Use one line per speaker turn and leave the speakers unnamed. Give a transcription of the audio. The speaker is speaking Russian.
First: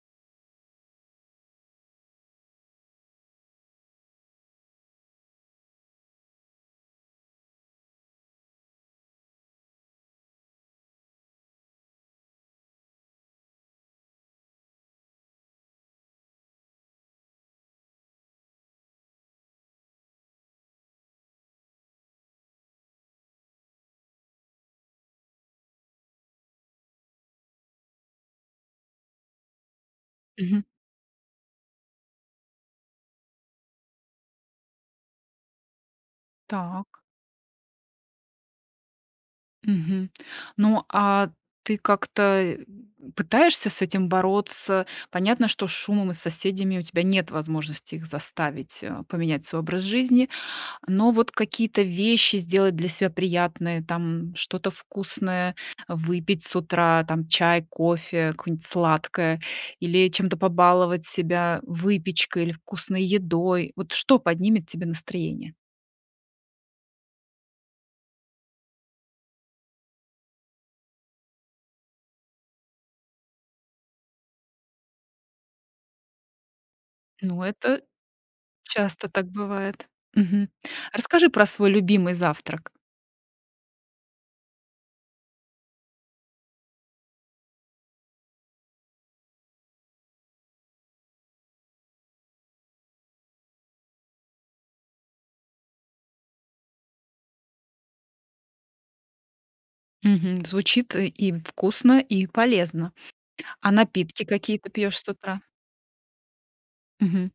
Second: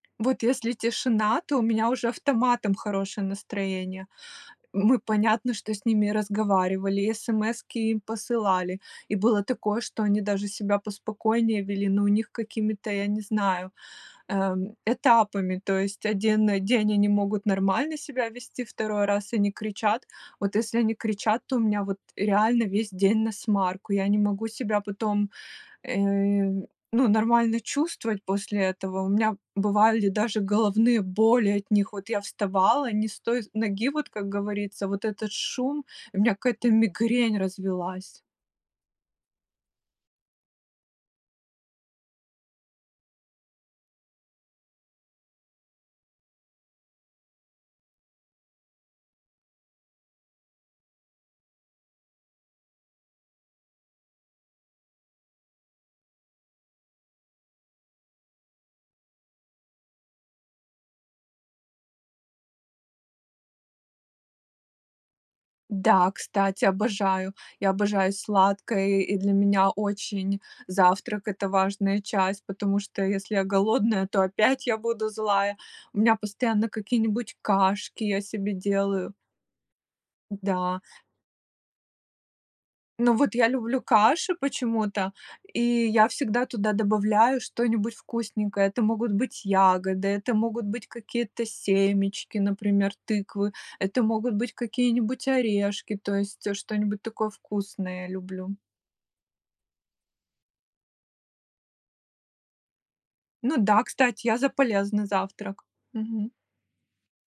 Вот если тишина, то у меня уже автоматом хорошее настроение. Мы понятно, что с ними разговаривали, и СМСки им посылали, и было такое, что они даже себя поспокойнее вели. Но у них какими-то, я не знаю, эм, этапами. То есть 1 день они могут нормально себя вести, 2 раз они кричат. Вот если они кричат, то у меня вот реально весь день насмарку. Я не могу себя потом, э, ну, нормально чувствовать после этого. У меня бывали даже
Мгм.
головные боли от них. Вот я вставала не с той ноги, вот, как говорится, вот этот шум, у меня какая-то
Так.
мигрень развилась.
Мгм. Ну, а ты как-то, э, пытаешься с этим бороться? Понятно, что с шумом и с соседями у тебя нет возможности их заставить, а, поменять свой образ жизни. Но вот какие-то вещи сделать для себя приятное, там: что-то вкусное выпить с утра, там, чай, кофе, какое-нибудь сладкое, или чем-то побаловать себя, выпечкой или вкусной едой. Вот что поднимет тебе настроение?
Да, кстати, обожаю. Я обожаю сладкое, и для меня очень завтрак- это важная часть, потому что, если я голодная, то опять я буду злая. У меня постоянно какие-нибудь
Ну, это
кашки я себе
часто
делаю
так бывает. Мгм.
Да.
Расскажи про свой любимый завтрак.
Ну вот я люблю каши почему-то, и я всегда туда добавляю что-нибудь вкусненькое. Это могут быть ягоды, это могут быть какие-то семечки, например, тыквы. Это могут быть какие-нибудь орешки, то есть, э, что-нибудь такое вкусное я люблю.
Мгм. Звучит, э, им вкусно, и полезно.
Ну
А
да,
напитки
кстати, я за
какие ты пьёшь
полезный
с утра?
завтрак. Мгм.
Мгм.